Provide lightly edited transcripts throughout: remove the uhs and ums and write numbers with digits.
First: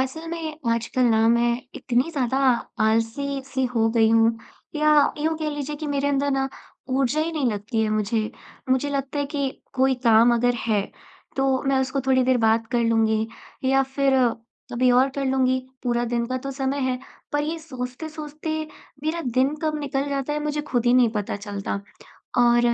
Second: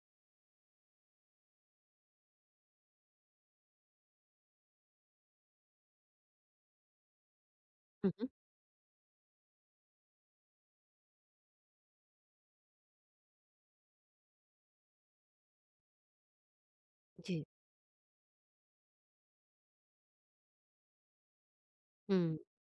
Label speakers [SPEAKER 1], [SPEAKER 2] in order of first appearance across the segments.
[SPEAKER 1] असल में आजकल ना मैं इतनी ज़्यादा आलसी सी हो गई हूँ या यूँ कह लीजिए कि मेरे अंदर ना ऊर्जा ही नहीं लगती है
[SPEAKER 2] हुँ, हुँ।
[SPEAKER 1] मुझे। मुझे लगता है कि कोई काम अगर है, तो मैं उसको थोड़ी देर बाद कर लूँगी या फिर कभी और कर लूँगी, पूरा दिन का तो समय है। पर
[SPEAKER 2] जी।
[SPEAKER 1] ये सोचते-सोचते मेरा दिन कब निकल जाता है मुझे खुद ही नहीं पता चलता।
[SPEAKER 2] हुँ,
[SPEAKER 1] और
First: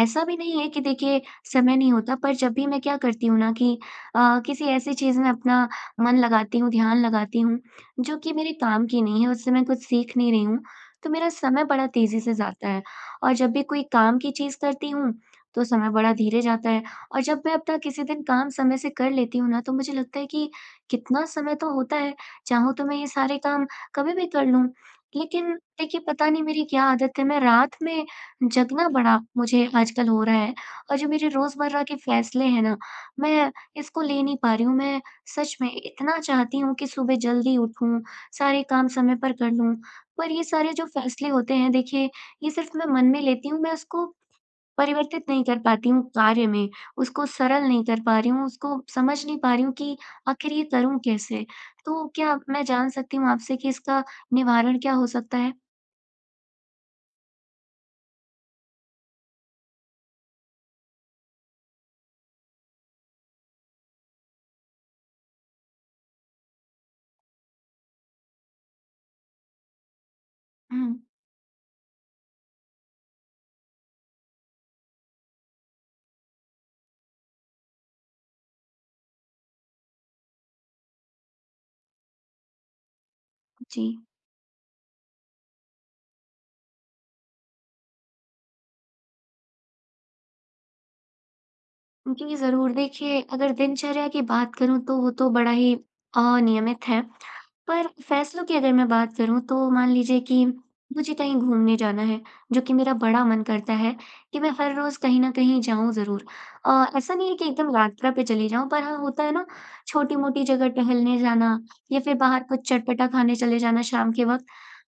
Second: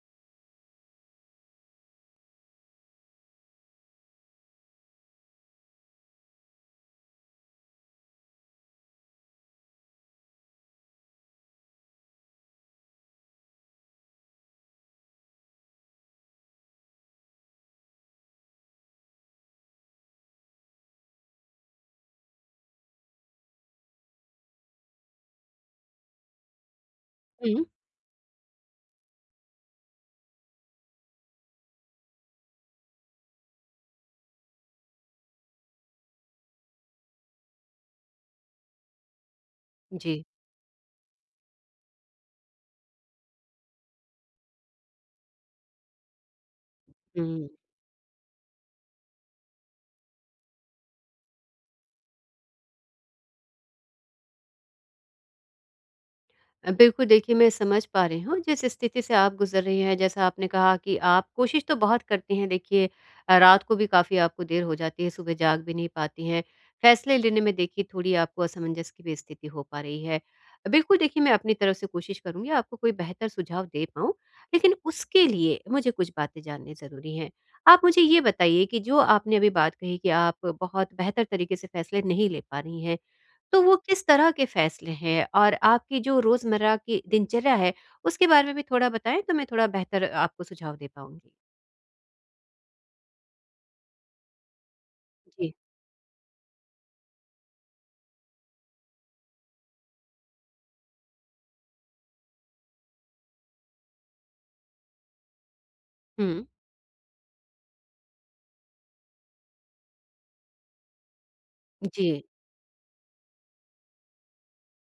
[SPEAKER 1] ऐसा भी नहीं है कि देखिए समय नहीं होता पर जब भी मैं क्या करती हूँ ना कि किसी ऐसी चीज़ में अपना मन लगाती हूँ, ध्यान लगाती हूँ, जो कि मेरे काम की नहीं है, उससे मैं कुछ सीख नहीं रही हूँ, तो मेरा समय बड़ा तेज़ी से जाता है। और जब भी कोई काम की चीज़ करती हूँ, तो समय बड़ा धीरे जाता है और जब मैं अपना किसी दिन काम समय से कर लेती हूँ ना, तो मुझे लगता है कि कितना समय तो होता है, चाहूँ तो मैं ये सारे काम कभी भी कर लूँ। लेकिन देखिए, पता नहीं मेरी क्या आदत है, मैं
[SPEAKER 2] हुँ,
[SPEAKER 1] रात में जगना बड़ा मुझे आजकल हो रहा है और जो मेरे रोज़मर्रा के फैसले हैं ना, मैं इसको ले नहीं पा रही हूँ। मैं सच में इतना चाहती हूँ कि सुबह जल्दी उठूँ, सारे काम समय पर कर लूँ,
[SPEAKER 2] जी,
[SPEAKER 1] पर ये सारे जो फैसले होते हैं देखिए, ये सिर्फ़ मैं मन में लेती हूँ, मैं उसको परिवर्तित नहीं कर पाती हूँ कार्य में, उसको
[SPEAKER 2] हुँ।
[SPEAKER 1] सरल नहीं कर पा रही हूँ, उसको समझ नहीं पा रही हूँ कि आखिर ये करूँ कैसे? तो क्या मैं जान सकती हूँ आपसे कि इसका निवारण क्या हो सकता है?
[SPEAKER 2] बिल्कुल देखिए, मैं समझ पा रही हूँ जिस स्थिति से आप गुज़र रही हैं। जैसा आपने कहा कि आप कोशिश तो बहुत करती हैं, देखिए रात को भी काफ़ी आपको देर हो जाती है, सुबह जाग भी नहीं पाती हैं, फ़ैसले लेने में देखिए थोड़ी आपको असमंजस की भी स्थिति हो पा रही है।
[SPEAKER 1] हुँ,
[SPEAKER 2] बिल्कुल देखिए, मैं अपनी तरफ से कोशिश करूँगी आपको कोई बेहतर सुझाव दे पाऊँ, लेकिन उसके लिए मुझे कुछ बातें जाननी ज़रूरी हैं। आप मुझे ये बताइए कि जो आपने अभी बात कही कि आप बहुत बेहतर तरीके से फ़ैसले नहीं ले पा रही हैं, तो वो
[SPEAKER 1] जी।
[SPEAKER 2] किस तरह के फैसले हैं, और आपकी जो रोज़मर्रा की दिनचर्या है, उसके बारे में भी थोड़ा बताएँ, तो मैं थोड़ा बेहतर आपको सुझाव दे पाऊँगी?
[SPEAKER 1] जी, ज़रूर देखिए अगर दिनचर्या की बात करूँ तो वो तो बड़ा
[SPEAKER 2] जी।
[SPEAKER 1] ही अनियमित है। पर फ़ैसलों की अगर मैं बात करूँ तो मान लीजिए कि मुझे कहीं घूमने जाना है, जो कि मेरा बड़ा मन करता है कि मैं हर रोज़ कहीं न कहीं जाऊँ ज़रूर।
[SPEAKER 2] हुँ।
[SPEAKER 1] ऐसा नहीं है कि एकदम यात्रा पे चली जाऊँ पर हाँ, होता है ना छोटी-मोटी जगह टहलने जाना या
[SPEAKER 2] जी।
[SPEAKER 1] फिर बाहर कुछ चटपटा खाने चले जाना शाम के वक़्त।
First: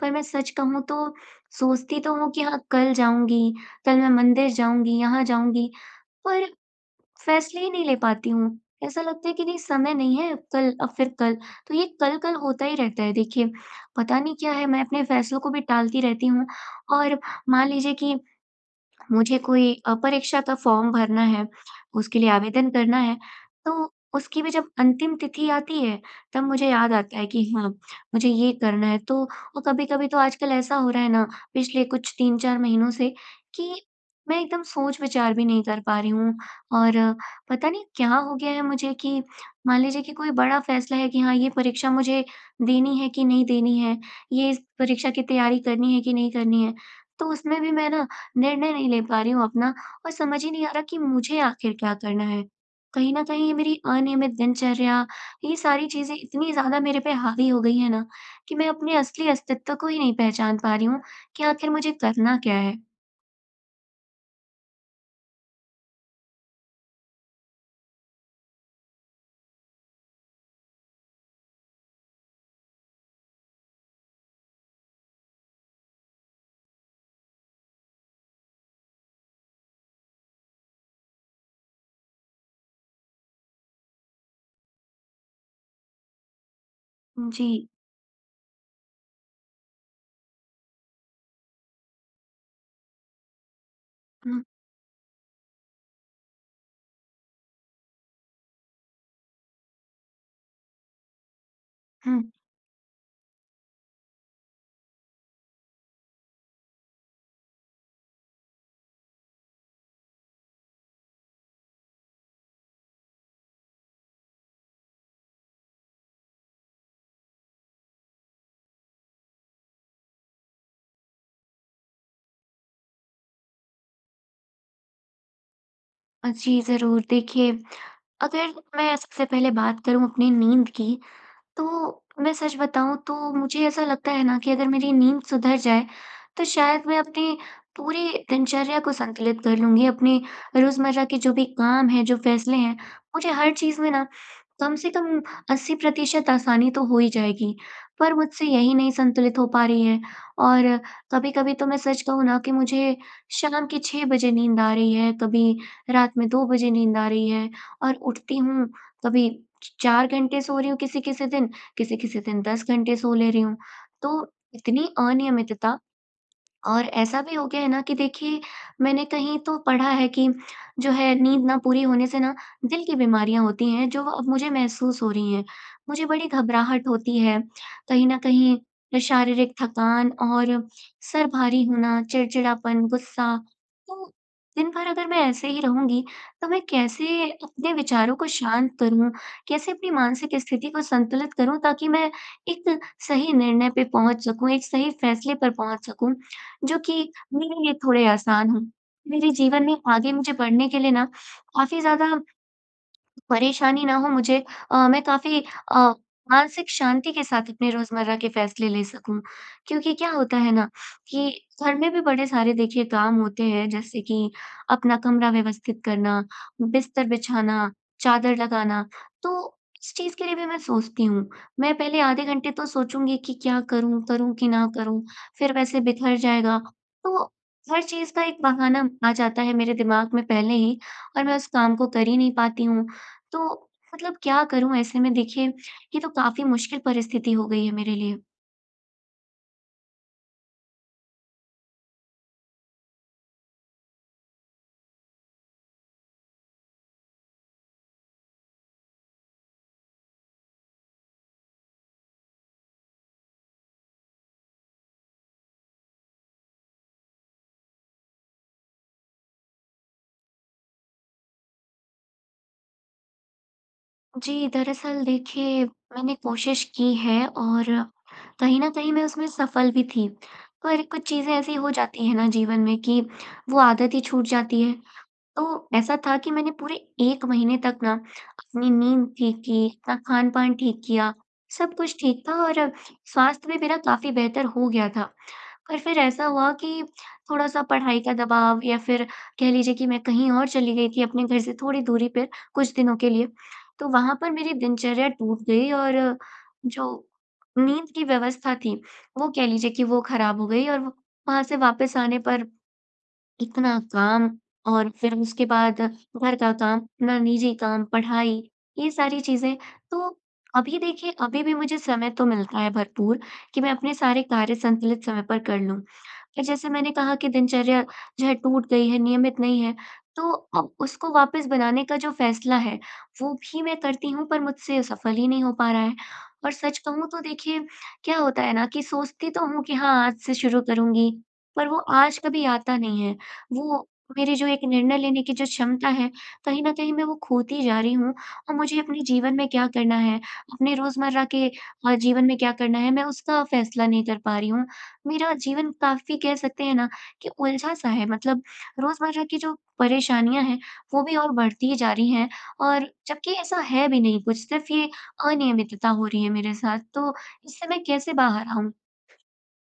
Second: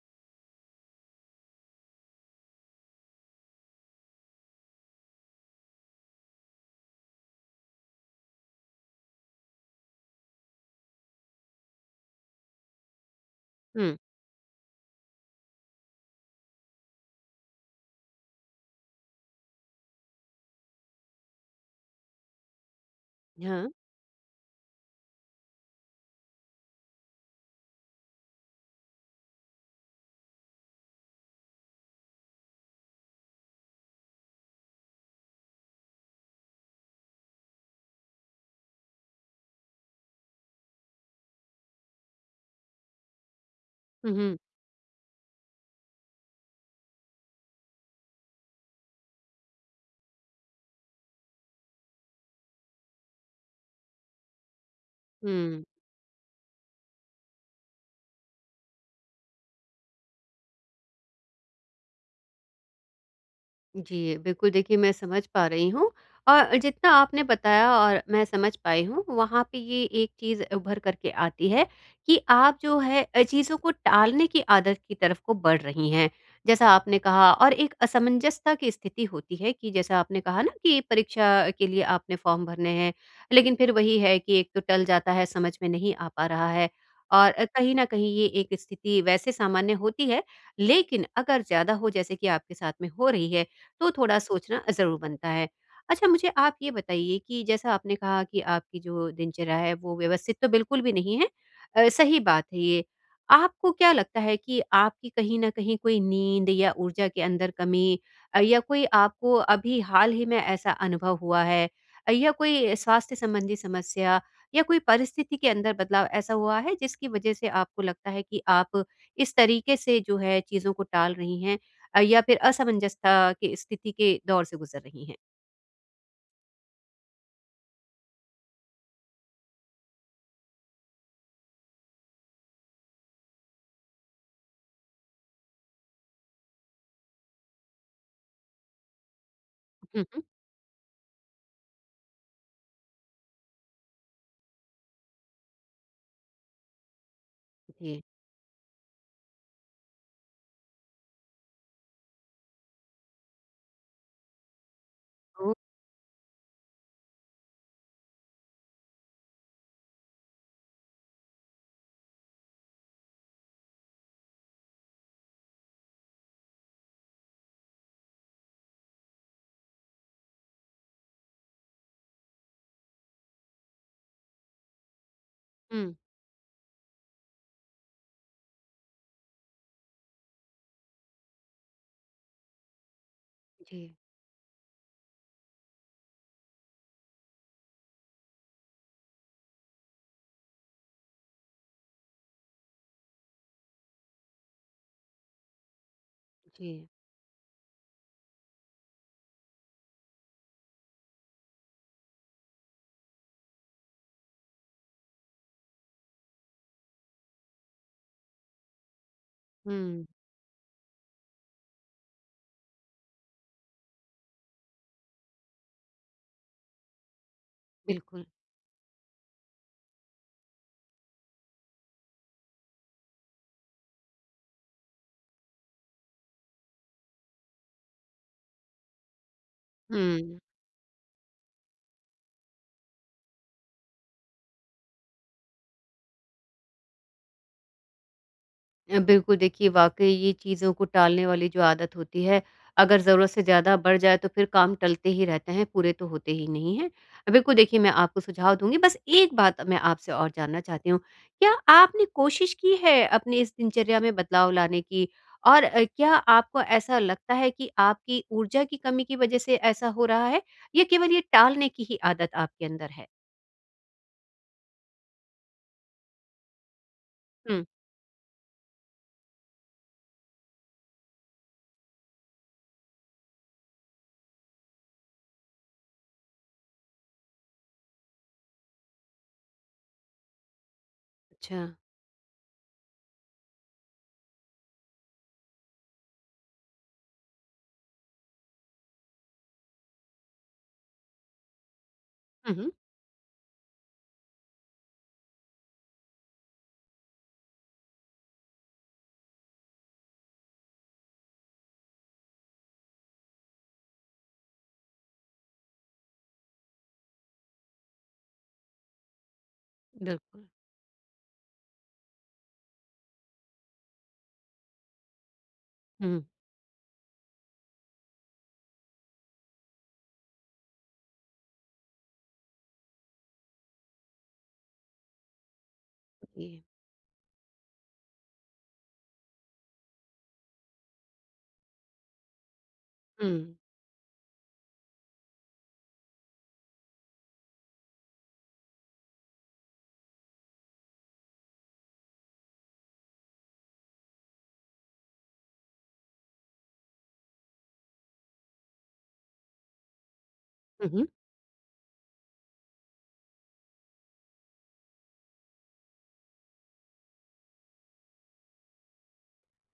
[SPEAKER 1] पर मैं सच कहूँ तो सोचती तो हूँ कि हाँ, कल जाऊँगी, कल मैं मंदिर जाऊँगी, यहाँ जाऊँगी पर फ़ैसले ही नहीं ले पाती हूँ। ऐसा लगता है कि नहीं समय नहीं है, अब कल अब फिर कल, तो ये कल-कल होता ही रहता है देखिए।
[SPEAKER 2] हुँ।
[SPEAKER 1] पता नहीं क्या है मैं अपने फ़ैसलों को भी टालती रहती हूँ और मान लीजिए कि मुझे कोई परीक्षा का फॉर्म भरना है, उसके लिए आवेदन करना है,
[SPEAKER 2] हाँ।
[SPEAKER 1] तो उसकी भी जब अंतिम तिथि आती है, तब मुझे याद आता है कि हाँ, मुझे ये करना है। तो और कभी-कभी तो आजकल ऐसा हो रहा है ना, पिछले कुछ 3-4 महीनों से कि मैं एकदम सोच-विचार भी नहीं कर पा रही हूँ और पता नहीं क्या हो गया है मुझे कि मान लीजिए कि कोई बड़ा फैसला है कि हाँ, ये परीक्षा मुझे देनी है कि नहीं देनी है,
[SPEAKER 2] हुँ, हुँ।
[SPEAKER 1] ये इस परीक्षा की तैयारी करनी है कि नहीं करनी है, तो उसमें भी मैं ना निर्णय नहीं ले पा रही हूँ अपना और समझ ही नहीं आ रहा कि मुझे आखिर क्या करना है। कहीं न कहीं ये मेरी अनियमित दिनचर्या, ये
[SPEAKER 2] हुँ।
[SPEAKER 1] सारी चीज़ें इतनी ज़्यादा मेरे पे हावी हो गई हैं ना कि मैं अपने असली अस्तित्व को ही नहीं पहचान पा रही हूँ कि आखिर मुझे करना क्या है।
[SPEAKER 2] जी, बिल्कुल देखिए, मैं समझ पा रही हूँ, और जितना आपने बताया और मैं समझ पाई हूँ, वहाँ पे ये एक चीज़ उभर कर के आती है कि आप जो है, चीज़ों को टालने की आदत की तरफ को बढ़ रही हैं। जैसा आपने कहा, और एक असमंजसता की स्थिति होती है कि जैसा आपने कहा ना कि परीक्षा के लिए आपने फॉर्म भरने हैं, लेकिन फिर वही है कि एक तो टल जाता है, समझ में नहीं आ पा रहा है, और
[SPEAKER 1] जी।
[SPEAKER 2] कहीं न कहीं ये एक स्थिति वैसे सामान्य होती है, लेकिन अगर ज़्यादा हो जैसे कि आपके साथ में हो रही है, तो थोड़ा
[SPEAKER 1] हुँ,
[SPEAKER 2] सोचना ज़रूर बनता है। अच्छा, मुझे आप ये बताइए कि जैसा आपने कहा कि आपकी जो दिनचर्या है वो व्यवस्थित तो बिल्कुल भी नहीं है, सही
[SPEAKER 1] हुँ।
[SPEAKER 2] बात है ये। आपको क्या लगता है कि आपकी कहीं न कहीं कोई नींद या ऊर्जा के अंदर कमी, या कोई आपको अभी हाल ही में ऐसा अनुभव हुआ है, या कोई स्वास्थ्य संबंधी समस्या, या कोई परिस्थिति के अंदर बदलाव ऐसा हुआ है जिसकी वज़ह से आपको लगता है कि आप इस तरीके से जो है चीज़ों को टाल रही हैं, या फिर असमंजसता की स्थिति के दौर से गुज़र रही हैं?
[SPEAKER 1] जी, ज़रूर। देखिए, अगर मैं सबसे पहले बात करूँ अपनी नींद की तो मैं सच बताऊँ तो मुझे ऐसा लगता है ना कि अगर मेरी नींद सुधर जाए, तो शायद मैं अपनी पूरी दिनचर्या को संतुलित कर लूँगी।
[SPEAKER 2] हुँ,
[SPEAKER 1] अपने
[SPEAKER 2] हुँ।
[SPEAKER 1] रोज़मर्रा के जो भी काम हैं, जो फ़ैसले हैं, मुझे हर चीज़ में ना कम से कम 80% आसानी तो हो ही जाएगी।
[SPEAKER 2] जी।
[SPEAKER 1] पर मुझसे यही नहीं संतुलित हो पा रही है और कभी-कभी तो मैं सच कहूँ ना कि मुझे शाम के 6 बजे नींद आ रही है,
[SPEAKER 2] हुँ,
[SPEAKER 1] कभी रात में 2 बजे नींद आ रही है और उठती हूँ कभी च 4 घंटे सो रही हूँ किसी-किसी दिन 10 घंटे सो ले रही हूँ। तो इतनी अनियमितता और ऐसा भी हो गया है ना कि देखिए मैंने कहीं तो पढ़ा है कि जो है नींद ना पूरी होने से ना दिल की बीमारियां होती हैं जो अब मुझे महसूस हो रही हैं। मुझे बड़ी घबराहट होती है, कहीं न कहीं शारीरिक थकान और सर भारी होना, चिड़चिड़ापन, गुस्सा।
[SPEAKER 2] जी,
[SPEAKER 1] तो दिन भर अगर मैं ऐसे ही रहूँगी तो मैं कैसे अपने विचारों को शांत करूँ? कैसे अपनी मानसिक स्थिति को संतुलित करूँ ताकि मैं एक सही निर्णय पे पहुँच सकूँ, एक सही फैसले पर पहुँच सकूँ? जो
[SPEAKER 2] जी।
[SPEAKER 1] कि मेरे लिए थोड़े आसान हों। मेरे जीवन में आगे मुझे बढ़ने के लिए ना काफ़ी ज़्यादा परेशानी ना हो मुझे मैं काफ़ी अ, मानसिक शांति के साथ अपने रोज़मर्रा के फ़ैसले ले सकूँ। क्योंकि
[SPEAKER 2] हुँ,
[SPEAKER 1] क्या होता है ना कि घर में भी बड़े सारे देखिए काम होते हैं जैसे कि अपना कमरा व्यवस्थित करना, बिस्तर बिछाना,
[SPEAKER 2] बिल्कुल।
[SPEAKER 1] चादर लगाना, तो इस चीज़ के लिए भी मैं सोचती हूँ। मैं पहले आधे घंटे तो सोचूँगी कि क्या करूँ, करूँ कि ना करूँ? फिर वैसे बिखर जाएगा। तो हर चीज़ का एक बहाना आ जाता है मेरे दिमाग में
[SPEAKER 2] हुँ।
[SPEAKER 1] पहले ही और मैं उस काम को कर ही नहीं पाती हूँ। तो मतलब क्या करूँ ऐसे में देखिए, ये तो काफ़ी मुश्किल परिस्थिति हो गई है मेरे लिए।
[SPEAKER 2] बिल्कुल देखिए, वाक़ई ये चीज़ों को टालने वाली जो आदत होती है, अगर ज़रूरत से ज़्यादा बढ़ जाए तो फिर काम टलते ही रहते हैं, पूरे तो होते ही नहीं हैं। बिल्कुल देखिए, मैं आपको सुझाव दूँगी, बस एक बात मैं आपसे और जानना चाहती हूँ, क्या आपने कोशिश की है अपनी इस दिनचर्या में बदलाव लाने की? और क्या आपको ऐसा लगता है कि आपकी ऊर्जा की कमी की वज़ह से ऐसा हो रहा है, या केवल ये टालने की ही आदत आपके अंदर है?
[SPEAKER 1] जी, दरअसल देखिए मैंने कोशिश की है
[SPEAKER 2] हुँ।
[SPEAKER 1] और कहीं न कहीं मैं उसमें सफल भी थी। पर कुछ चीज़ें ऐसी हो जाती हैं ना जीवन में कि वो आदत ही छूट जाती है। तो ऐसा था कि मैंने पूरे 1 महीने तक ना अपनी नींद ठीक की, अपना खान-पान ठीक किया,
[SPEAKER 2] अच्छा।
[SPEAKER 1] सब कुछ ठीक था और स्वास्थ्य भी मेरा काफ़ी बेहतर हो गया था। और फिर ऐसा हुआ कि थोड़ा-सा पढ़ाई का दबाव या फिर कह लीजिए कि मैं कहीं और चली गई थी अपने घर से थोड़ी दूरी पर
[SPEAKER 2] हुँ, हुँ।
[SPEAKER 1] कुछ दिनों के लिए। तो वहाँ पर मेरी दिनचर्या टूट गई और जो नींद की व्यवस्था थी, वो कह लीजिए कि वो खराब हो गई और वहाँ से वापस आने पर इतना काम और फिर उसके बाद घर का काम, अपना निजी काम, पढ़ाई, ये सारी चीज़ें। तो
[SPEAKER 2] बिल्कुल।
[SPEAKER 1] अभी देखिए, अभी भी मुझे समय तो मिलता है भरपूर कि मैं अपने सारे कार्य संतुलित समय पर कर लूँ।
[SPEAKER 2] हुँ,
[SPEAKER 1] पर जैसे मैंने कहा कि दिनचर्या जो है टूट गई है, नियमित नहीं है, तो अब उसको वापस बनाने का जो फ़ैसला है, वो भी मैं करती हूँ, पर मुझसे सफल ही नहीं हो पा रहा है।
[SPEAKER 2] जी।
[SPEAKER 1] और सच कहूँ तो देखिए, क्या होता है ना कि सोचती तो हूँ कि हाँ, आज से शुरू करूँगी, पर वो आज कभी आता नहीं है। वो मेरी जो एक निर्णय लेने की जो क्षमता है, कहीं न कहीं मैं वो खोती जा रही हूँ और मुझे अपने जीवन में क्या करना है, अपने रोज़मर्रा के जीवन में क्या करना है, मैं उसका फ़ैसला नहीं कर पा रही हूँ। मेरा जीवन काफ़ी कह सकते हैं ना कि उलझा-सा है मतलब रोज़मर्रा की जो परेशानियाँ हैं, वो
[SPEAKER 2] हुँ।
[SPEAKER 1] भी और बढ़ती जा रही हैं और जबकि ऐसा है भी नहीं कुछ, सिर्फ़ ये अनियमितता हो रही है मेरे साथ, तो इससे मैं कैसे बाहर आऊँ?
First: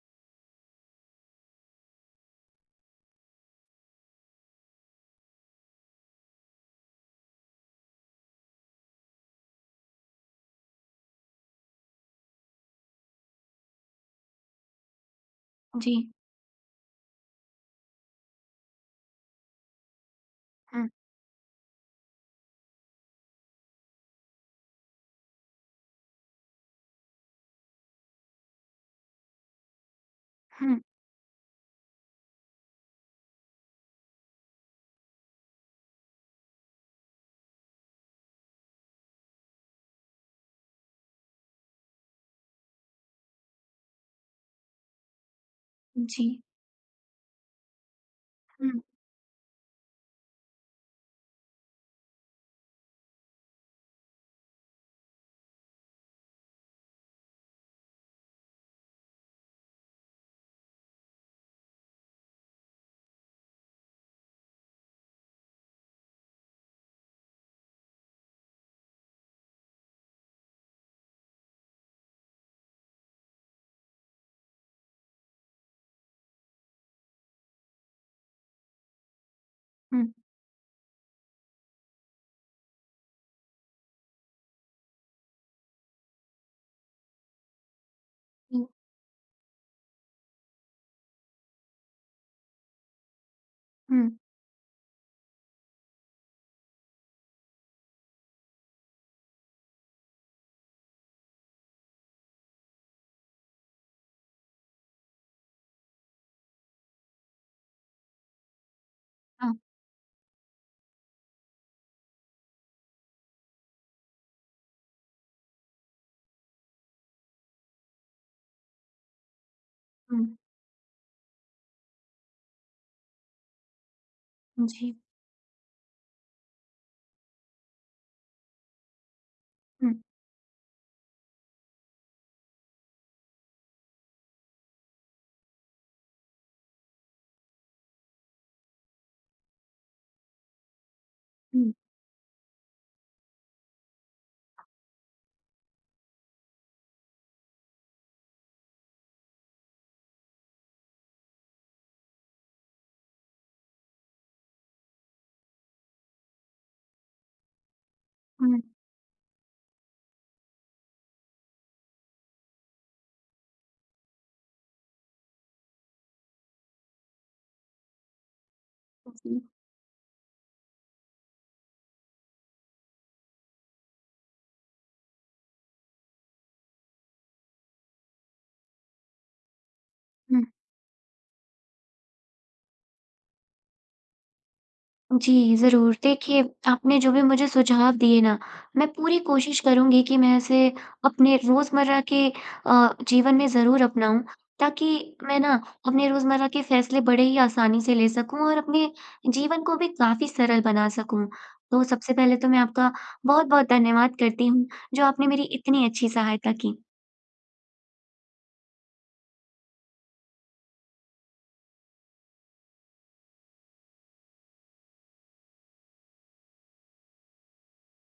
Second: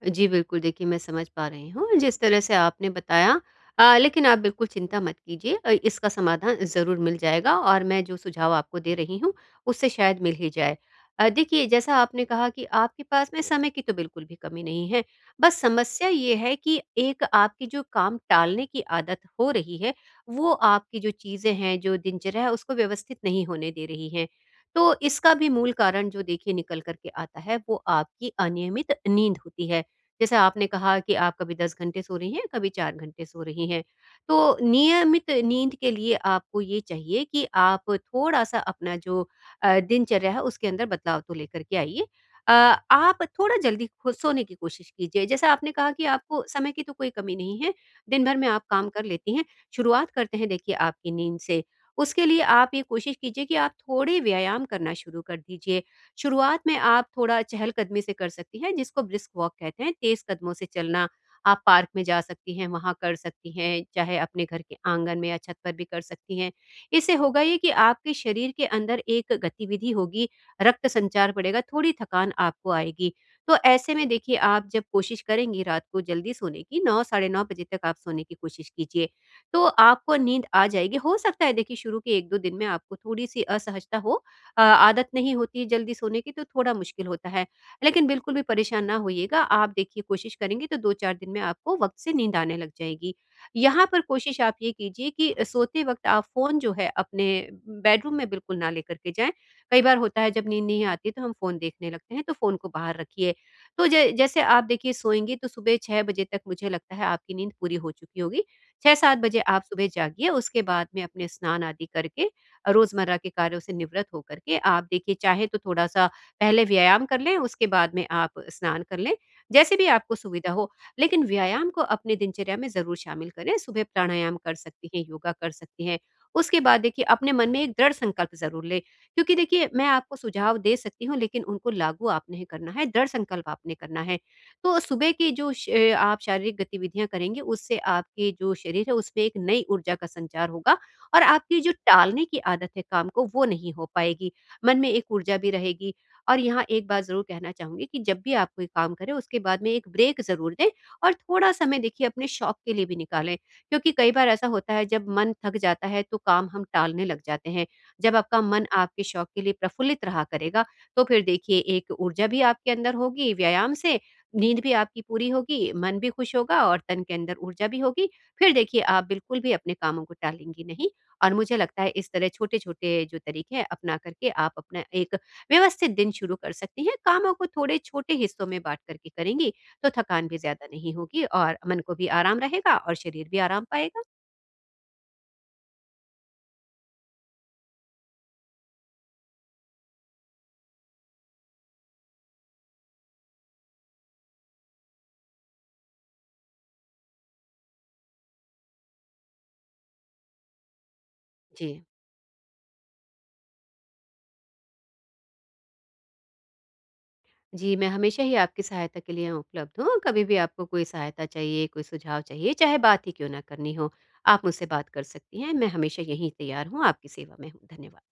[SPEAKER 2] जी, बिल्कुल, देखिए मैं समझ पा रही हूँ जिस तरह से आपने बताया। लेकिन आप बिल्कुल चिंता मत कीजिए, इसका समाधान ज़रूर मिल जाएगा, और मैं जो सुझाव आपको दे रही हूँ, उससे शायद मिल ही जाए। देखिए, जैसा आपने कहा कि आपके पास में समय की तो बिल्कुल भी कमी नहीं है, बस
[SPEAKER 1] जी।
[SPEAKER 2] समस्या ये है कि एक आपकी जो काम टालने की आदत हो रही है, वो
[SPEAKER 1] हुँ,
[SPEAKER 2] आपकी जो चीज़ें हैं, जो दिनचर्या है उसको व्यवस्थित नहीं होने दे रही हैं। तो इसका भी मूल कारण जो देखिए निकल कर के आता है, वो आपकी अनियमित नींद होती है। जैसे आपने
[SPEAKER 1] हुँ,
[SPEAKER 2] कहा कि आप कभी 10 घंटे सो रही हैं, कभी 4 घंटे सो रही हैं। तो नियमित नींद के लिए आपको ये चाहिए कि आप थोड़ा-सा अपना जो दिनचर्या है उसके अंदर बदलाव तो लेकर के आइए। अ, आप थोड़ा जल्दी खो सोने की कोशिश कीजिए। जैसा आपने कहा कि
[SPEAKER 1] जी।
[SPEAKER 2] आपको समय की तो कोई कमी नहीं है, दिन भर में आप
[SPEAKER 1] हुँ,
[SPEAKER 2] काम कर लेती हैं। शुरुआत करते हैं देखिए आपकी नींद से। उसके लिए आप ये कोशिश कीजिए कि आप थोड़े व्यायाम करना शुरू कर दीजिए। शुरुआत में आप थोड़ा चहलकदमी से कर सकती हैं, जिसको ब्रिस्क वॉक कहते हैं, तेज़ कदमों से चलना। आप पार्क में जा सकती हैं, वहाँ कर सकती हैं, चाहे अपने घर के आँगन में या छत पर भी कर सकती हैं। इससे होगा ये कि आपके शरीर के अंदर एक गतिविधि होगी, रक्त संचार बढ़ेगा, थोड़ी थकान आपको आएगी। तो ऐसे में देखिए, आप जब कोशिश करेंगी रात को जल्दी सोने की, 9 साढ़े 9 बजे तक आप सोने की कोशिश कीजिए, तो
[SPEAKER 1] हुँ,
[SPEAKER 2] आपको नींद आ जाएगी। हो सकता है देखिए, शुरू के 1-2 दिन में आपको थोड़ी-सी असहजता हो, आदत नहीं होती है जल्दी सोने की, तो थोड़ा मुश्किल होता है। लेकिन बिल्कुल भी
[SPEAKER 1] हुँ,
[SPEAKER 2] परेशान ना होइएगा, आप देखिए कोशिश करेंगे तो 2-4 दिन में आपको वक़्त से नींद आने लग जाएगी। यहाँ पर
[SPEAKER 1] हुँ,
[SPEAKER 2] कोशिश आप ये कीजिए कि सोते वक़्त आप फ़ोन जो है अपने बेडरूम में बिल्कुल ना लेकर के जाएँ। कई बार होता है जब नींद नहीं आती है तो हम फ़ोन देखने लगते हैं, तो फ़ोन को बाहर रखिए। तो ज जैसे आप देखिए सोएँगे तो सुबह 6 बजे तक, मुझे लगता है, आपकी नींद पूरी हो चुकी होगी। 6-7 बजे
[SPEAKER 1] हाँ।
[SPEAKER 2] आप सुबह जागिए, उसके बाद में अपने स्नान आदि करके रोज़मर्रा के कार्यों से निवृत्त होकर के आप देखिए चाहे तो थोड़ा-सा पहले व्यायाम कर लें, उसके बाद में आप स्नान कर लें, जैसे भी आपको
[SPEAKER 1] हुँ,
[SPEAKER 2] सुविधा हो। लेकिन व्यायाम को अपनी दिनचर्या में ज़रूर शामिल करें, सुबह प्राणायाम कर सकती
[SPEAKER 1] जी।
[SPEAKER 2] हैं, योगा कर सकती हैं। उसके बाद देखिए, अपने मन में एक दृढ़ संकल्प ज़रूर लें, क्योंकि देखिए मैं
[SPEAKER 1] हुँ,
[SPEAKER 2] आपको सुझाव दे सकती हूँ, लेकिन उनको लागू आपने ही करना है, दृढ़ संकल्प आपने करना है। तो सुबह की जो श आप शारीरिक गतिविधियाँ करेंगे, उससे आपके जो शरीर है उसमें एक नई ऊर्जा का संचार होगा, और आपकी जो
[SPEAKER 1] हुँ,
[SPEAKER 2] टालने की आदत है काम को, वो नहीं हो पाएगी। मन में एक ऊर्जा भी रहेगी, और यहाँ एक बात ज़रूर कहना चाहूँगी कि जब भी आप कोई काम करें उसके बाद में एक ब्रेक ज़रूर दें, और थोड़ा समय देखिए अपने शौक के लिए भी निकालें। क्योंकि कई बार ऐसा होता है जब मन थक जाता है, तो काम हम टालने लग जाते हैं। जब आपका
[SPEAKER 1] हुँ,
[SPEAKER 2] मन आपके शौक के लिए प्रफुल्लित रहा करेगा, तो फिर देखिए एक ऊर्जा भी आपके अंदर होगी व्यायाम से, नींद भी आपकी पूरी होगी, मन भी खुश होगा, और तन के अंदर ऊर्जा भी होगी। फिर देखिए आप बिल्कुल
[SPEAKER 1] जी,
[SPEAKER 2] भी अपने कामों को टालेंगी नहीं, और मुझे लगता है इस तरह छोटे-छोटे जो तरीके हैं अपना करके आप अपना एक व्यवस्थित दिन शुरू कर सकती हैं। कामों को थोड़े छोटे हिस्सों में बाँट कर के करेंगी, तो थकान भी
[SPEAKER 1] हुँ।
[SPEAKER 2] ज़्यादा नहीं होगी, और मन को भी आराम रहेगा, और शरीर भी आराम पाएगा।
[SPEAKER 1] जी, ज़रूर। देखिए, आपने जो भी मुझे सुझाव दिए ना, मैं पूरी कोशिश करूँगी कि मैं इसे अपने रोज़मर्रा के जीवन में ज़रूर अपनाऊँ, ताकि मैं ना अपने रोज़मर्रा के फ़ैसले बड़े ही आसानी से ले सकूँ और अपने जीवन को भी काफ़ी सरल बना सकूँ।
[SPEAKER 2] जी।
[SPEAKER 1] तो सबसे पहले तो मैं आपका बहुत-बहुत धन्यवाद करती हूँ, जो आपने मेरी इतनी अच्छी सहायता की।
[SPEAKER 2] जी, मैं हमेशा ही आपकी सहायता के लिए उपलब्ध हूँ। कभी भी आपको कोई सहायता चाहिए, कोई सुझाव चाहिए, चाहे बात ही क्यों ना करनी हो, आप मुझसे बात कर सकती हैं। मैं हमेशा यहीं तैयार हूँ, आपकी सेवा में हूँ। धन्यवाद।